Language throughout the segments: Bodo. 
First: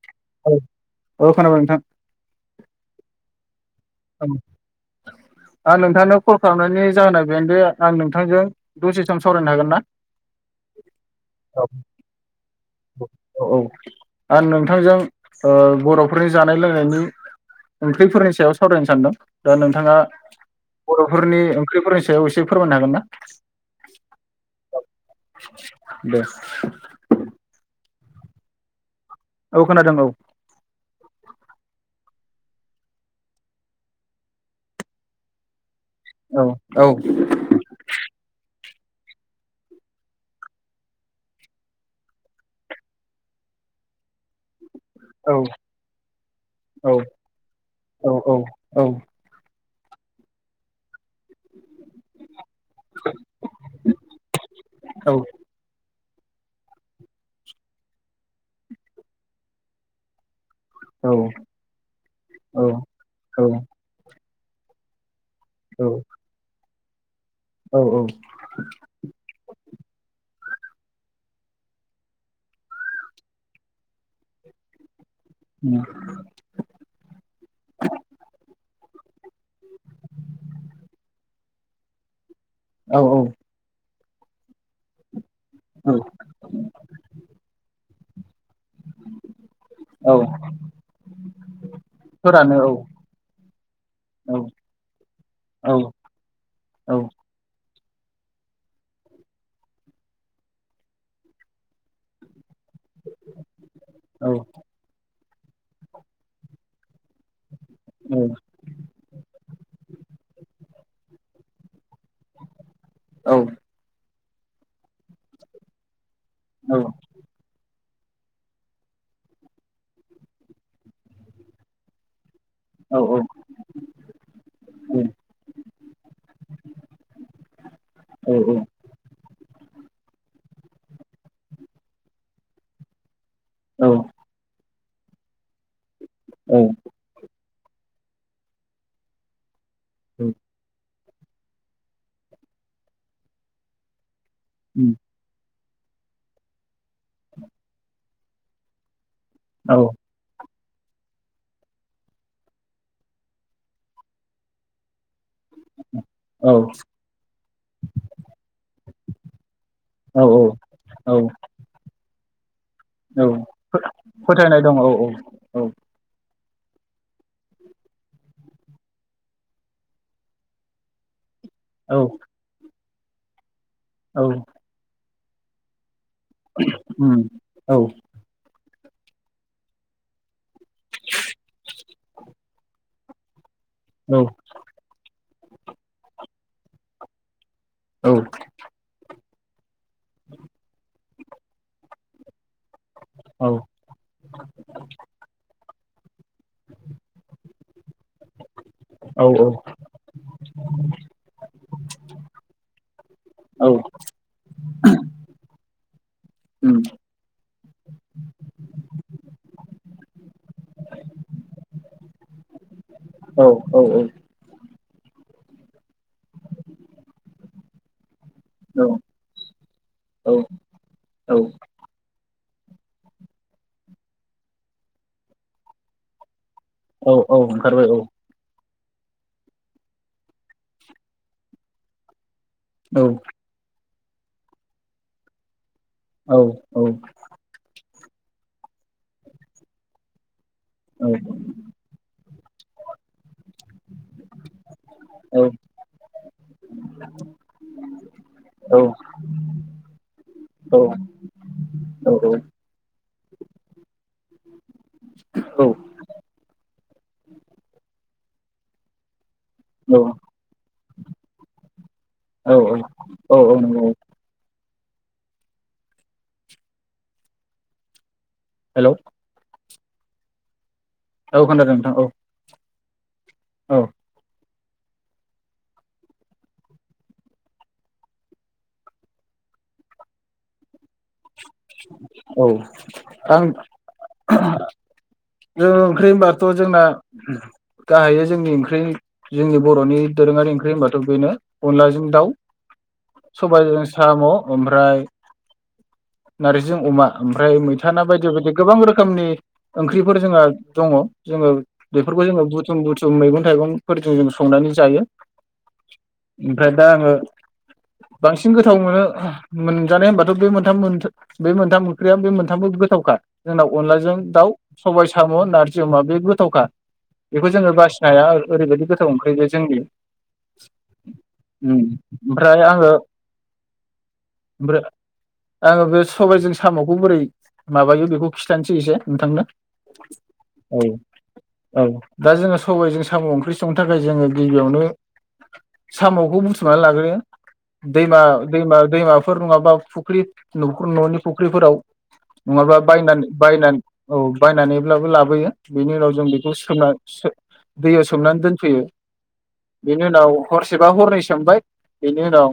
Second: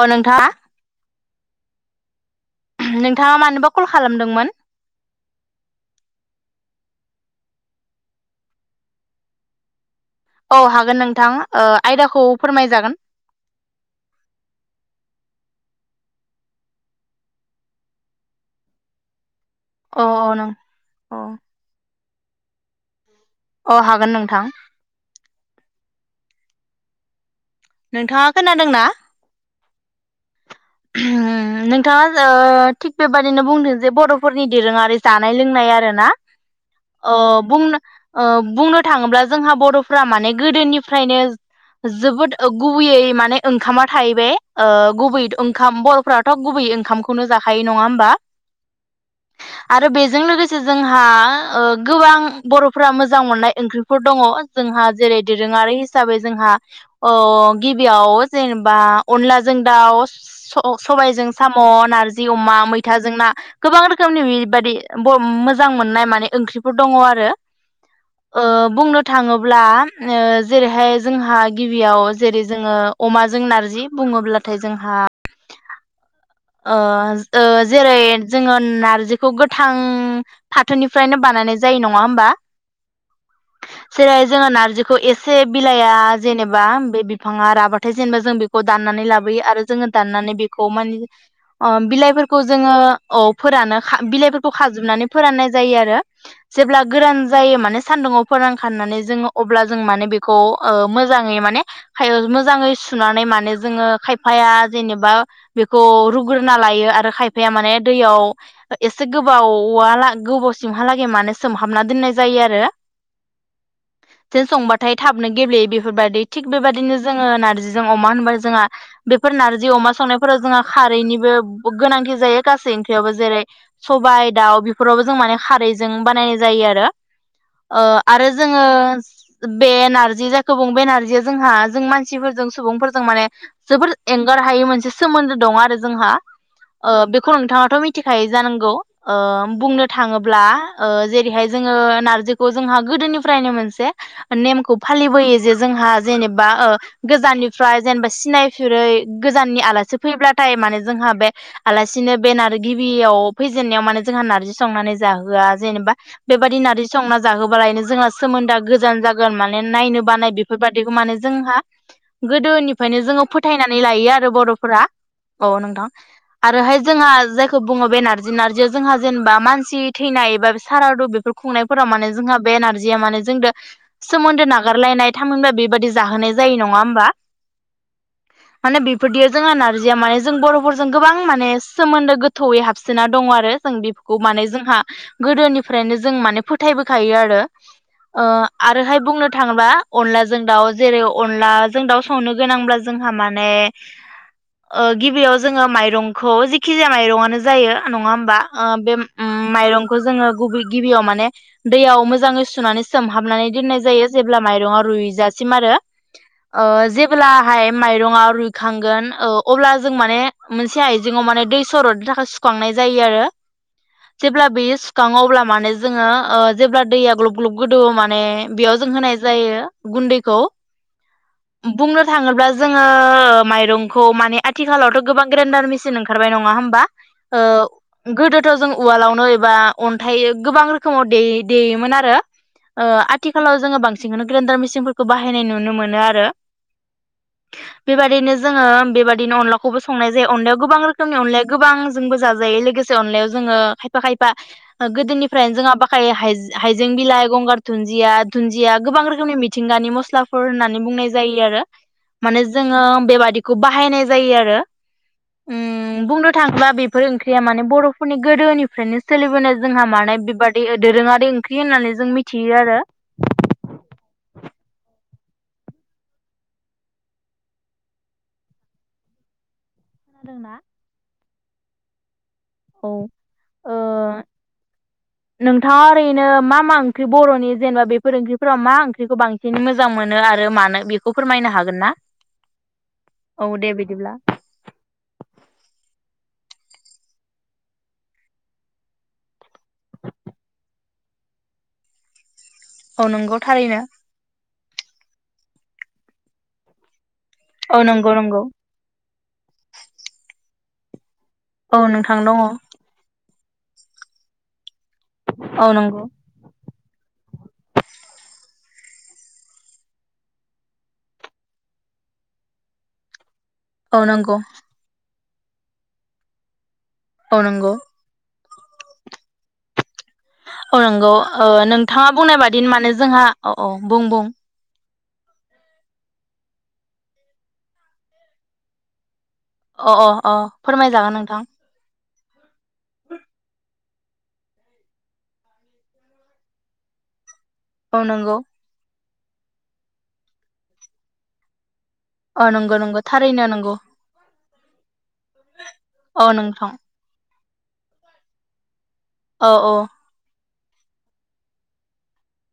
अ नोंथाङा औ औ खोनाबाय नोंथां नोंथाङा मानोबा कल खालामदोंमोन आं नोंथांनो कल खालामनायनि जाहोन बेन दो आं नोंथांजों दसे सम सावरायनो हागोन ना? औ हागोन नोंथां औ आयदाखौ फोरमायजागोन औ औ आं नोंथांजों ओ बर'फोरनि जानाय लोंनायनि ओंख्रिफोरनि सायाव सावरायनो सानदों। दा नोंथाङा अ अ नों अ बर'फोरनि ओंख्रिफोरनि सायाव एसे फोरमायनो हागोन ना? अ हागोन नोंथां। दे नोंथाङा खोनादोंना? औ खोनादों औ नोंथाङा ओ थिग बेबायदिनो बुंदों जे बर'फोरनि दोरोङारि जानाय लोंनाय आरो ना औ अ बुंनो अ बुंनो थाङोब्ला जोंहा बर'फ्रा माने गोदोनिफ्रायनो जोबोद ओ गुबैयै माने ओंखामा थाहैबाय। ओ गुबै औ ओंद खाम बर'फ्राथ गुबै औ ओंखामखौनो जाखायो नङा होमबा? औ औ औ आरो बेजों लोगोसे जोंहा ओ गोबां बर'फोरा मोजां मोननाय ओंख्रिफोर दङ जोंहा औ जेरै- दोरोङारि साबै जोंहा अ गिबियाव जेनेबा अनलाजों दाउ स अ सबायजों साम, नारजि अमा, मैथाजों ना गोबां रोखोमनि बादि ब मोजां औ मोननाय माने ओंख्रि फोर दङ आरो। औ औ ओ बुंनो थाङोब्ला ओ जेरैहाय जोंहा गिबियाव जेरै जोङो अमाजों नारजि बुङोब्लाथाय जोंहा ओ ओ ओ जेरै जोङो नारजिखौ गोथां फाथोनिफ्रायनो बानाय जायो नङा होमबा? औ औ जेरै हाय जोङो नारजिखौ एसे से बिलाइया औ जेनेबा बे बिफाङा राबा थाय जेनबा जों बेखौ खौ दाननानै लाबोयो आरो जोङो औ दाननानै बेखौ माने अ बिलाइफोरखौ फोरानो औ जोङो औ फोरानो खा औ बिलाइफोरखौ खाजोबनानै फोराननाय औ जायो आरो जेब्ला औ गोरान जायो माने सानदुुंआव फोरानखानानै जों अब्ला जों माने बेखौ ओ मोजाङै माने खायो मो जाङै सुनानै माने जोङो खायफाया जेनेबा बेखौ रु गोरना लायो आरो खायफाया माने दैयाव एसे गोबावा ला गोबाव सिमहालागै माने सोमहाबना दोननाय जायो आरो औ जे संबाथाय थाबनो गेब्लेयो बेफोरबायदि। थिग औ बेबायदिनो जोङो नार्जि जों अमा होनबा जोंहा बेफोर नारजि अमा संनायफोराव जोंहा खारैनि बो गोनांथि जायो। गासै औ ओंख्रियावबो औ जेरै सबाय दाउ औ बेफोरावबो जों माने खारैजों बानायनाय जायो आरो ओ आरो जोङो बे नार्जि जायखौ बुङो बे नारजिया जोंहा जों मानसिफोरजों सुबुंफोरजों माने औ जोबोद एंगार हायै मोनसे सो मोन्दो दं आरो जोंहा। औ ओ बेखौ नोंथाङाथ मि थि खायो जानांगौ ओ बुंनो थाङोब्ला ओ जे जेरै हाय जोङो नार्जिखौ जोंहा गोदोनिफ्रायनो मोनसे नेमखौ उम फालिबोयो जे जोंहा जेनेबा ओ गोजाननिफ्राय जेनेबा सिनायफेरै गोजाननि औ आलासि फैब्लाथाय माने जोंहा बे आलासिनो बे नार गिबियाव फैजेननायाव माने जोंहा नार्जि संनानै जाहो होआ जेनेबा औ बेबादि नारजि संना जाहोबालायनो जोंना सोमोन्दोआ गोजान जागोन माने नायनो औ बानाय बेफोरबायदिखौ औ माने जोंहा गोदोनि फायनो जोङो औ फोथायनानै लायो आरो फोथायनाय दं बरफोरा। औ नंगौ औ नोंथां आरोहाय जोंहा जायखौ बुङो बे नार्जि नार्जियाव जोंहा जेनेबा मानसि थैनाय एबा सारादु बेफोरखौ खुंनायफोराव औ माने जोंहा बे नार्जि जिया माने जों दो औ सोमोनदो नागारलायनाय थामिनबा बेबादि जाहोनाय जायो नङा होमबा? उम औ माने बेफोरदियाव जोंहा नार्जिया माने जों बर'फोर जों गोबां माने सोमोन्दो गो थौयै हाबसोना दं आरो ओं बेफोरखौ औ माने जोंहा गोदोनिफ्रायनो जों माने फोथायबोखायो आरो ओ आरोहाय बुंनो थाङोबा अनलाजों दाउ जेरै अनलाजों दाउ संनो गोनांब्ला जोंहा औ माने ओ जों गिबियाव जोङो माइरंखौ जेखिजाया माइरंआनो जायो नङा होमबा ओ बे औ उम माइरंखौ जोङो गुबै गिबियाव माने दैयाव मोजाङै सुनानै सोमहाबनानै दोन्नाय जायो जेब्ला माइरंआव रुयजासिम आरो ओ जेब्लाहाय माइरङा रुयखांगोन ओ अब्ला जों माने मोनसे आइजेङाव माने दै सरदनो थाखाय सुखांनाय जायो आरो जेब्ला बेयो सुखाङो अब्ला माने जोङो ओ जेब्ला दैया ग्लब ग्लब गोदौओ माने ने बेयाव जों होनाय जायो औ गुन्दैखौ औ बुंनो थाङोब्ला जोङो माइरंखौ माने आथिखालावथ गोबां ग्रेन्डार मेसिन ओंखारबाय नङा होमब बा औ ओ ओंखारबाय औ गोदोथ जों उवालावनो एबा अन्थाय गोबां रोखोमाव देयो-देयोमोन आरो ओ औ आथिखालाव जोङो बांसि सिनखौनो ग्रेन्डार मेसिनफोरखौ बाहायनाय नुनो मोनो आरो औ औ। बेबायदिनो जोङो बेबायदि बिदिनो अनलाखौबो संनाय जायो अनलायाव गोबां औ रोखोमनि अनलाया गोबां जोंबो जाजायो लोगोसे अनलायाव जोङो खायफा खायफा ओ गोदोनिफ्रायनो औ जोंहा बाखायो हाय-हायजें बिलाय, गंगार थुन [unintelligible] दुन्दिया गोबां रोखोमनि मिथिंगानि मस्लाफोर होन्नानै बुंनाय जायो आरो औ औ माने जोङो बेबादिखौ बाहायनाय जायो आरो औ उम बुंनो थाङोब्ला बेफोर ओंख्रिया माने बर'फोरनि गोदोनिफ्रायनो सोलिबोनाय जायो जोंहा माने बेबादि दोरोङारि ओ ओंख्रि होन्नानै जों मिथियो आरो। नंगौ हेलौ। खोनादोंना? औ खोनादोंथ औ औ ओ औ नोंथाङा ओरैनो मा मा ओंख्रि बरनि जेनेबा बेफोर ओंख्रिफोरा मा ओंख्रिखौ बांसिनै मोजां मोनो आरो मानो बेखौ फोरमायनो हागोन ना औ आं औ दे बिदिब्ला जों ओंख्रि होनबाथ जोंना गाहायै जोंनि ओंख्रि जोंनि बरनि दोरोङारि ओंख्रि होनबा थ बेनो अनलाजों दाउ औ नंगौ थारैनो सबायजों साम ओमफ्राय नारजिजों अमा ओमफ्राय औ मैथाना नंगौ बायदि नंगौ बायदि गोबां रोखोमनि ओंख्रिफोर जोंहा दङ जोङो औ नोंथां बेफोरखौ दङ जोङो बुथुम बुथुम मैगं थाइगं फोरजों जों संनानै जायो औ नंगौ ओमफ्राय दा आङो बांसिन गोथाव मोनो मोनजानाय होनबाथ बे मोनथाम बे मोनथाम ओंख्रिया बे मोनथामबो गोथावखा जोंनाव औ अनलाजों नंगौ दाउ बाय साम नारजि अमा बे गोथावखा औ बेखौ जोङो नंगौ बासिनो हाया ओरैबायदि गोथाव ओंख्रै बे जोंनि औ नोंगौ उम नोंथाङा बुंनाय बादि ओमफ्राय माने आङो जोंहा अ अ बुं बुं ओमफ्राय आङो बे सबायजों सामखौ बोरै माबायो बेखौ खिथानोसै एसे नोंथांनो अ अ अ फोरमायजागोन नोंथां दा जोङो सबाइजों साम ओंख्रि संनो थाखाय जोङो गिबियावनो सामखौ बुथुमनानै लाग्रोयो औ दैमा नंगौ दैमा दैमा फोर नङाबा फुख्रि नखर ननि फुख्रिफोराव औ नंगौ नङाबा नंगौ बायनानै थारैनो नंगौ बायनानै औ बायनानैब्लाबो लाबोयो बेनि उनाव जों औ बेखौ नोंथां सोमना सो दैयाव सोमनानै दोनफैयो औ औ बेनि उनाव हरसेबा हरनै सोमबाय बेनि उनाव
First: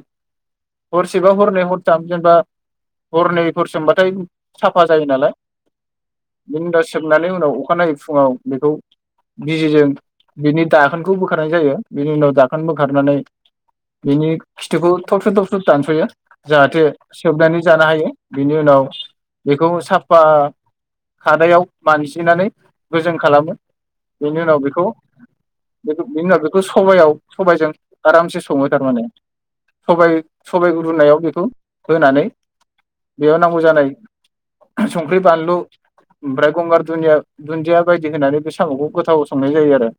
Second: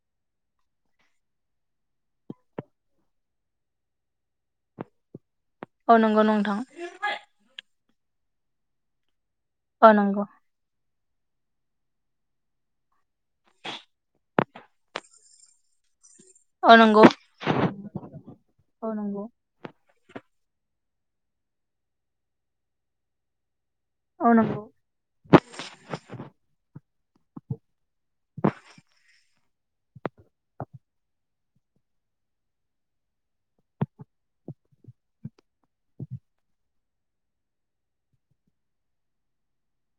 हरसेबा हरनै हरथाम जेनेबा हरनैफोर सोमबाथाय साफा जायो नालाय अ नंग नं बिनि उनाव सोमनानै उनाव अखानायै फुङाव बेखौ बिजिजों औ नंगौ बिनि दाखोन खौ बोखारनाय जायो बिनि उनाव दाखोन बोखारनानै बिनि खिथुखौ थबस्र थबस्र दानसयो औ जाहाथे नंगौ सोबनानै जानो हायो बिनि उनाव औ नंगौ बेखौ साफ फा खादायाव मानजिनानै गोजों खालामो औ बेनि उनाव नंगौ बेखौ बेनि बेनि उनाव बेखौ सबायाव सबायजों आरामसे सङो थारमाने सबाय सबायखौ रुनायाव बेखौ होनानै बेयाव नांगौ जानाय संख्रि बानलु ओमफ्राय गंगार दुनिया दुन्दिया बायदि होनानै बे सामखौ गोथाव संनाय जायो आरो।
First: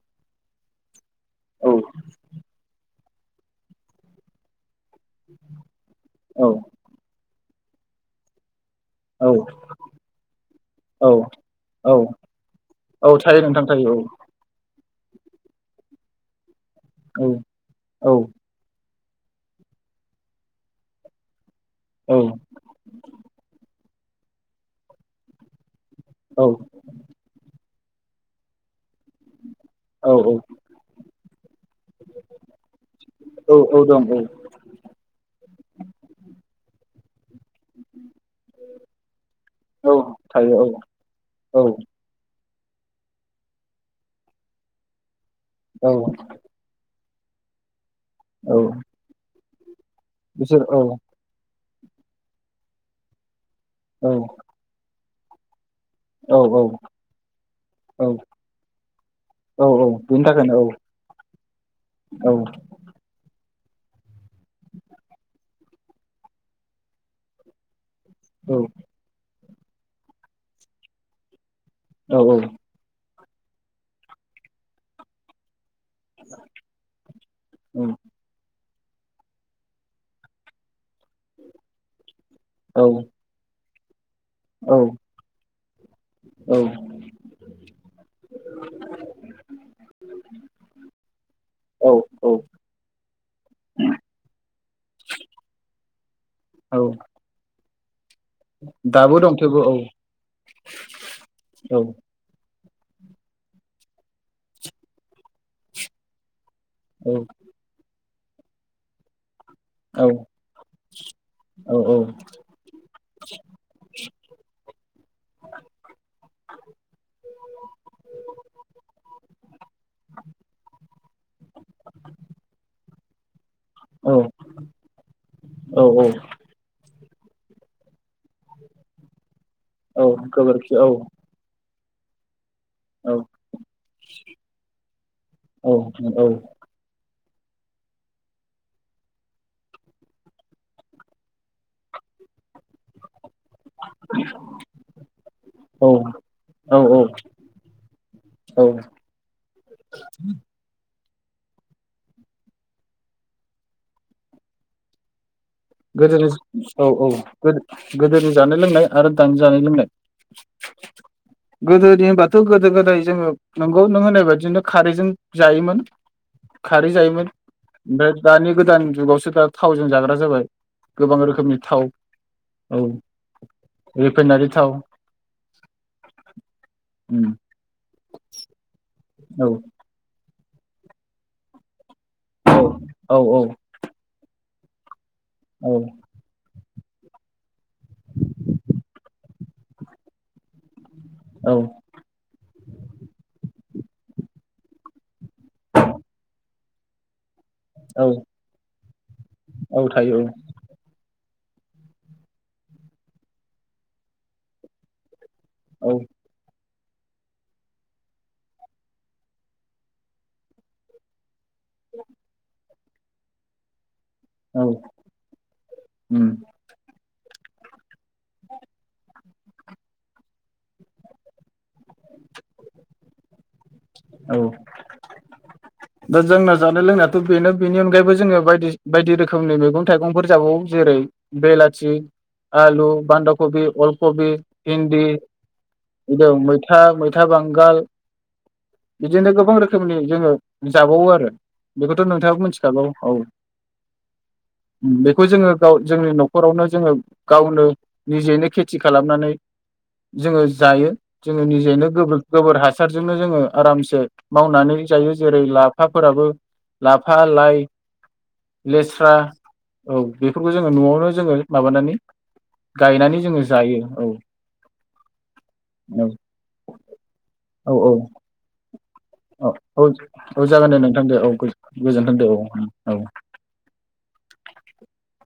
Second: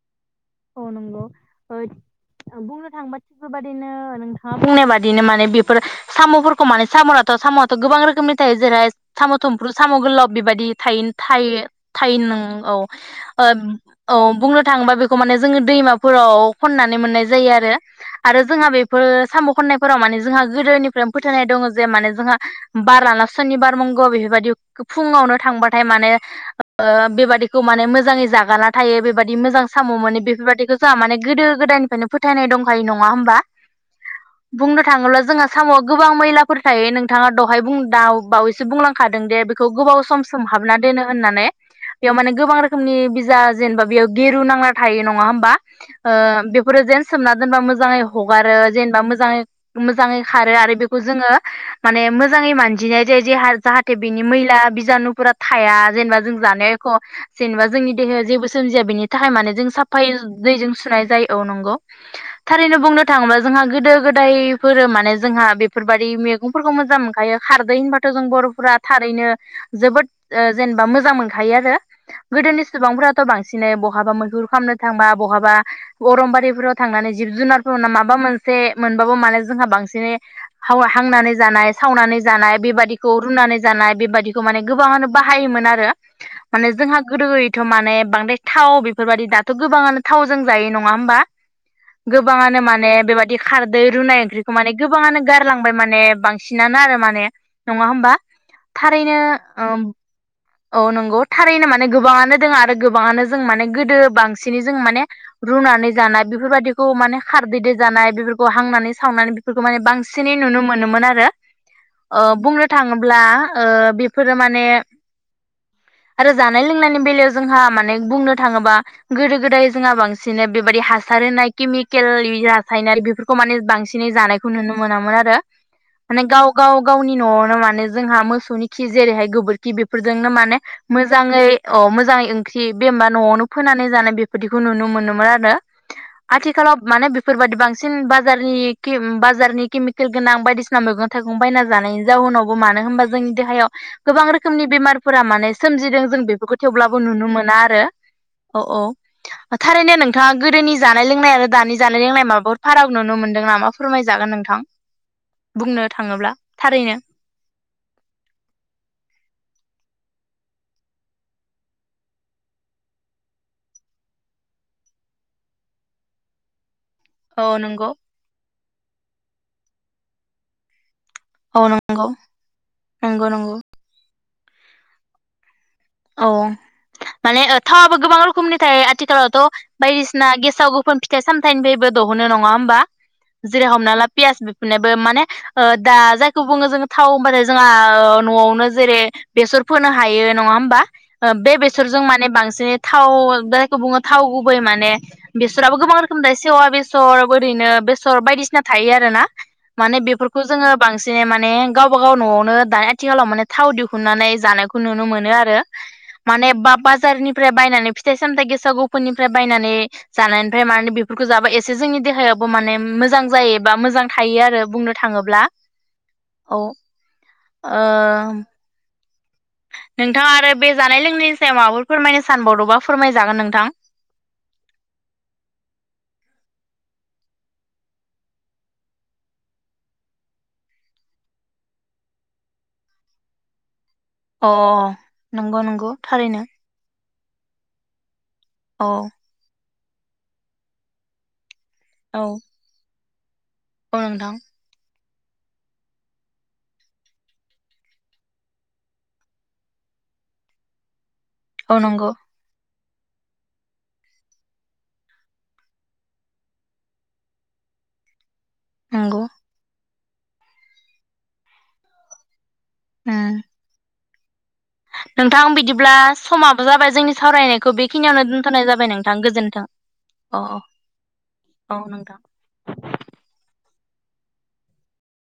औ नंगौ ओ बुंनो थांबा बेफोरबायदिनो नोंथाङा बुंनाय बादिनो माने बेफोर औ सामफोरखौ माने सामनाथ साम गोबां रोखोमनि थायो जेरै औ साम थुमफ्रु साम गोलाव बेबायदि थायो औ थायो औ थायो नों औ थायो ओ नोंथां थायो औ बुंनो थांबा बे खौ माने जोङो दैमाफोराव खननानै मोननाय औ जायो आरो औ आरो जोंहा बे साम खननायफोराव माने जोंहा गोदोनिफ्रायनो फोथायनाय दङ जे माने औ जोंहा बार लाना सुनिबार [unintelligible] बेफोरबायदि फुङावनो थांबा थाय माने औ ओ बेबादिखौ माने मोज जाङै जागाना थायो बेबायदि मोजां साम औ मोनो औ बेफोरबायदिखौ जोंहा माने गोदो गोदायनिफ्रायनो फोथायनाय दंखायो नङा होमबा? औ औ दं औ बुंनो थाङोब्ला जोंहा सामआव गोबां मैलाफोर थायो नोंथाङा दहाय बुं दाउ बावैसो बुंलांखादों दे बेखौ औ गोबाव सम सम थायो औ हाबना दोनो होननानै औ बेयाव माने गोबां रो खोमनि बिजा जेनेबा बेयाव गिर [unintelligible] नांना थायो नङा होम बा औ ओ बेफोरो जेन सोमना दोनबा मोजाङै हगारो औ जेनेबा मोजाङै मोजाङै खारो बिसोर आरो औ बेखौ जोङो माने मोजाङै मानजिनाय जाय जे [unintelligible] जाहाथे औ बिनि मैला बिजानु फुरा थाया जेनेबा औ जों औ जानाय एख' जेनेबा जोंनि औ देहाया जेबो सोमजिया बेनि थाखाय माने औ जों औ साफाय बेनि थाखायनो औ दैजों सुनाय जायो औ नंगौ औ थारैनो बुंनो थाङोबा जोंहा गोदो गोदायफोर माने जोंहा बेफोरबायाददि मैगंफोरखौ मोजां मोनखायो खारदै होनबा जों बरफोरा थारैनो जोबोद जेनेबा मोजां मोनखायो आरो औ औ गोदोनि सुबुंफोरा थ' बांसिनै ब बहाबा मैहुर खालामनो थांबा बहाबा अरमबारिफोराव थांनानै जिब जुनारफोर माबा मोनसे मोनबाबो माने जोंहा बांसिनै हांनानै जानाय सावनानै जानाय बेबायाददिखौ रुनानै जानाय बेबायदि बिखौ माने गोबाङानो बाहायोमोन आरो माने जोंहा गोदो यैथ' माने बांद्राय थाव बेफोरबायदि दाथ' गोबाङानो थावजों जायो नङा होमबा औ औ गोबाङानो माने बेबायदि खारदै रुनाय ओंख्रिखौ माने गोबाङानो गारलांबाय माने बांसिनानो औ आरो माने नङा होमबा? थारैनो दाबो दं थेवबो औ औ नंगौ थारैनो औ माने गोबाङानो दङ आरो गोबाङानो जों माने गोदो बांसिनै जों माने रुनानै जानाय बेफोरबायदिखौ औ माने खारदैदो जानाय बेफोरखौ हांनानै सावनानै खौ माने औ बांसिनै नुनो मोनोमोन आरो औ बुंनो थाङोब्ला बेफोरो माने आरो जानाय लोंनायनि बेलायाव जोंहा माने बुंनो गोदो गोदाय जोंहा बांसिननै बेबायदि हासार होनाय केमिकेल हासायनारि बेफोरखौ माने बांसिनै औ जानायखौ नुनो मोनामोन आरो औ माने गाव गाव गावनि न'आवनो माने जोंहा मोसौनि खि जेरैहाय गोबोरखि औ बेफोरजोंनो माने गोबोरखि औ मोजाङै अ मोजाङै ओंख्रि बे औ न'आवनो फोनानै जानाय बेफोरदिखौ नुनो मोनोमोन आरो औ आथिखालाव माने बेफोरबायादि बांसिन बाजारनि केम बाजारनि केमिकेल गोनां बायदिसिना मैगं थाइगं बायना जानायनि जाउनाव मानो होनबा जोंनि देहायाव गोबां रोखोमनि बेमारफोरा माने औ सोमजिदों जों बेफोरखौ औ थेवब्लाबो औ नुनो मोना आरो औ औ थारैनो नोंथाङा गोदोनि जा जानाय लोंनाय आरो दानि जानाय लोंनाय माबाफोर फाराग नुनो मोनदों नामा फोरमायजागोन नोंथां। बुंनो गोदोनि थाङोब्ला औ थारैनो औ गोदो-गोदोनि जानाय लोंनाय आरो दानि जानाय लोंनाय? गोदोनिबाथ' गोदो गोदाय जोङो नोंगौ नों होनाय बादिनो खारैजों जायोमोन। खारै जायोमोन औ नंगौ ओमफ्राय दानि गोदान जुगावसो दा थावजों जाग्रा जाबाय गोबां रोखोमनि औ थाव नंगौ औ नंगौ नंगौ रिफाइनारि थाव औ उम माने ओ थावाबो गोबां रोखोमनि थायो आथि खालावथ औ बायदिसिन ना गेसाव गोफोन फिथाइ सामथायाइनिफ्रायबो दहनो नङा होमबा औ जेरै हमना ला पियास बे मोनोबो माने ओ दा जायखौ बुङो जोङो थाव होनबाथाय जोंहा ओ नआवनो जेरै बेसर फोनो हायो नङा होमबा ओ बे औ बेसरजों माने बांसिनै थाव जा गुबुङो थाव गुबै माने बेसराबो गोबां रोखोम दायो सेवा बेसर ओरैनो औ बेसर बायदिसिना थायो आरो [unintelligible] औ माने थायो औ बेफोरखौ जोङो बांसिनै माने माने गावबा गाव न'आवनो दा आथिखालाव माने थाव दिहुननानै जानायखौ नुनो मोनो आरो औ माने बाब बाजारनिफ्राय बायनानै फिथाइ सामथायाइ गेसाव गौफोननिफ्राय बायनानै जानायनिफ्राय मानो बेफोरखौ जाबा एस एसे जोंनि देहायाबो माने मोजां जायोबा मोजां थायो आरो औ बुंनो थाङोब्ला उम औ ओ ओम नोंथाङा आरो बे जानाय लोंनायनि सायाव माबाफोर फोरमायनो सानबावदोंबा फोरमाय जागोन नोंथां औ दा जोंना जानाय लोंनायाथ' बेनो बेनि अनगायैबो जोङो बायदि सि बायदि रोखोमनि मैगं थाइगंफोर जाबावो जेरै बेलाथि, आलु, बान्दा कबि, अल कबि, अ फिन्दी, नंगौ नंगौ थारैनो मैथा मै था बांगाल औ बिदिनो गोबां रोखोम खोमनि जोङो जाबावो आरो बेखौथ नोंथाङाबो मोनथिखागौ औ अ नोंथां बेखौ जोङो गाव जोंनि नखरावनो जोङो गावनो निजेनो खेथि खालामनानै जोङो जायो। जोङो औ निजेनो नंगौ गोबोर गोबोर हास जोंनो जोङो आरामसे मावनानै जायो जेरै लाफा फोराबो लाफा लाइ लेस्रा नंगौ औ बेफोरखौ जोङो नआवनो जोङो माबानानै गायनानै उम जोङो जायो, औ नोंथां बिदिब्ला औ समाबो जाबाय जोंनि सावरायनाय बेखिनियावनो दोनथनाय जाबाय नों अ औ औ जागोन दे नोंथां दे, औ औ नोंथां गोजोनथों दे, औ औ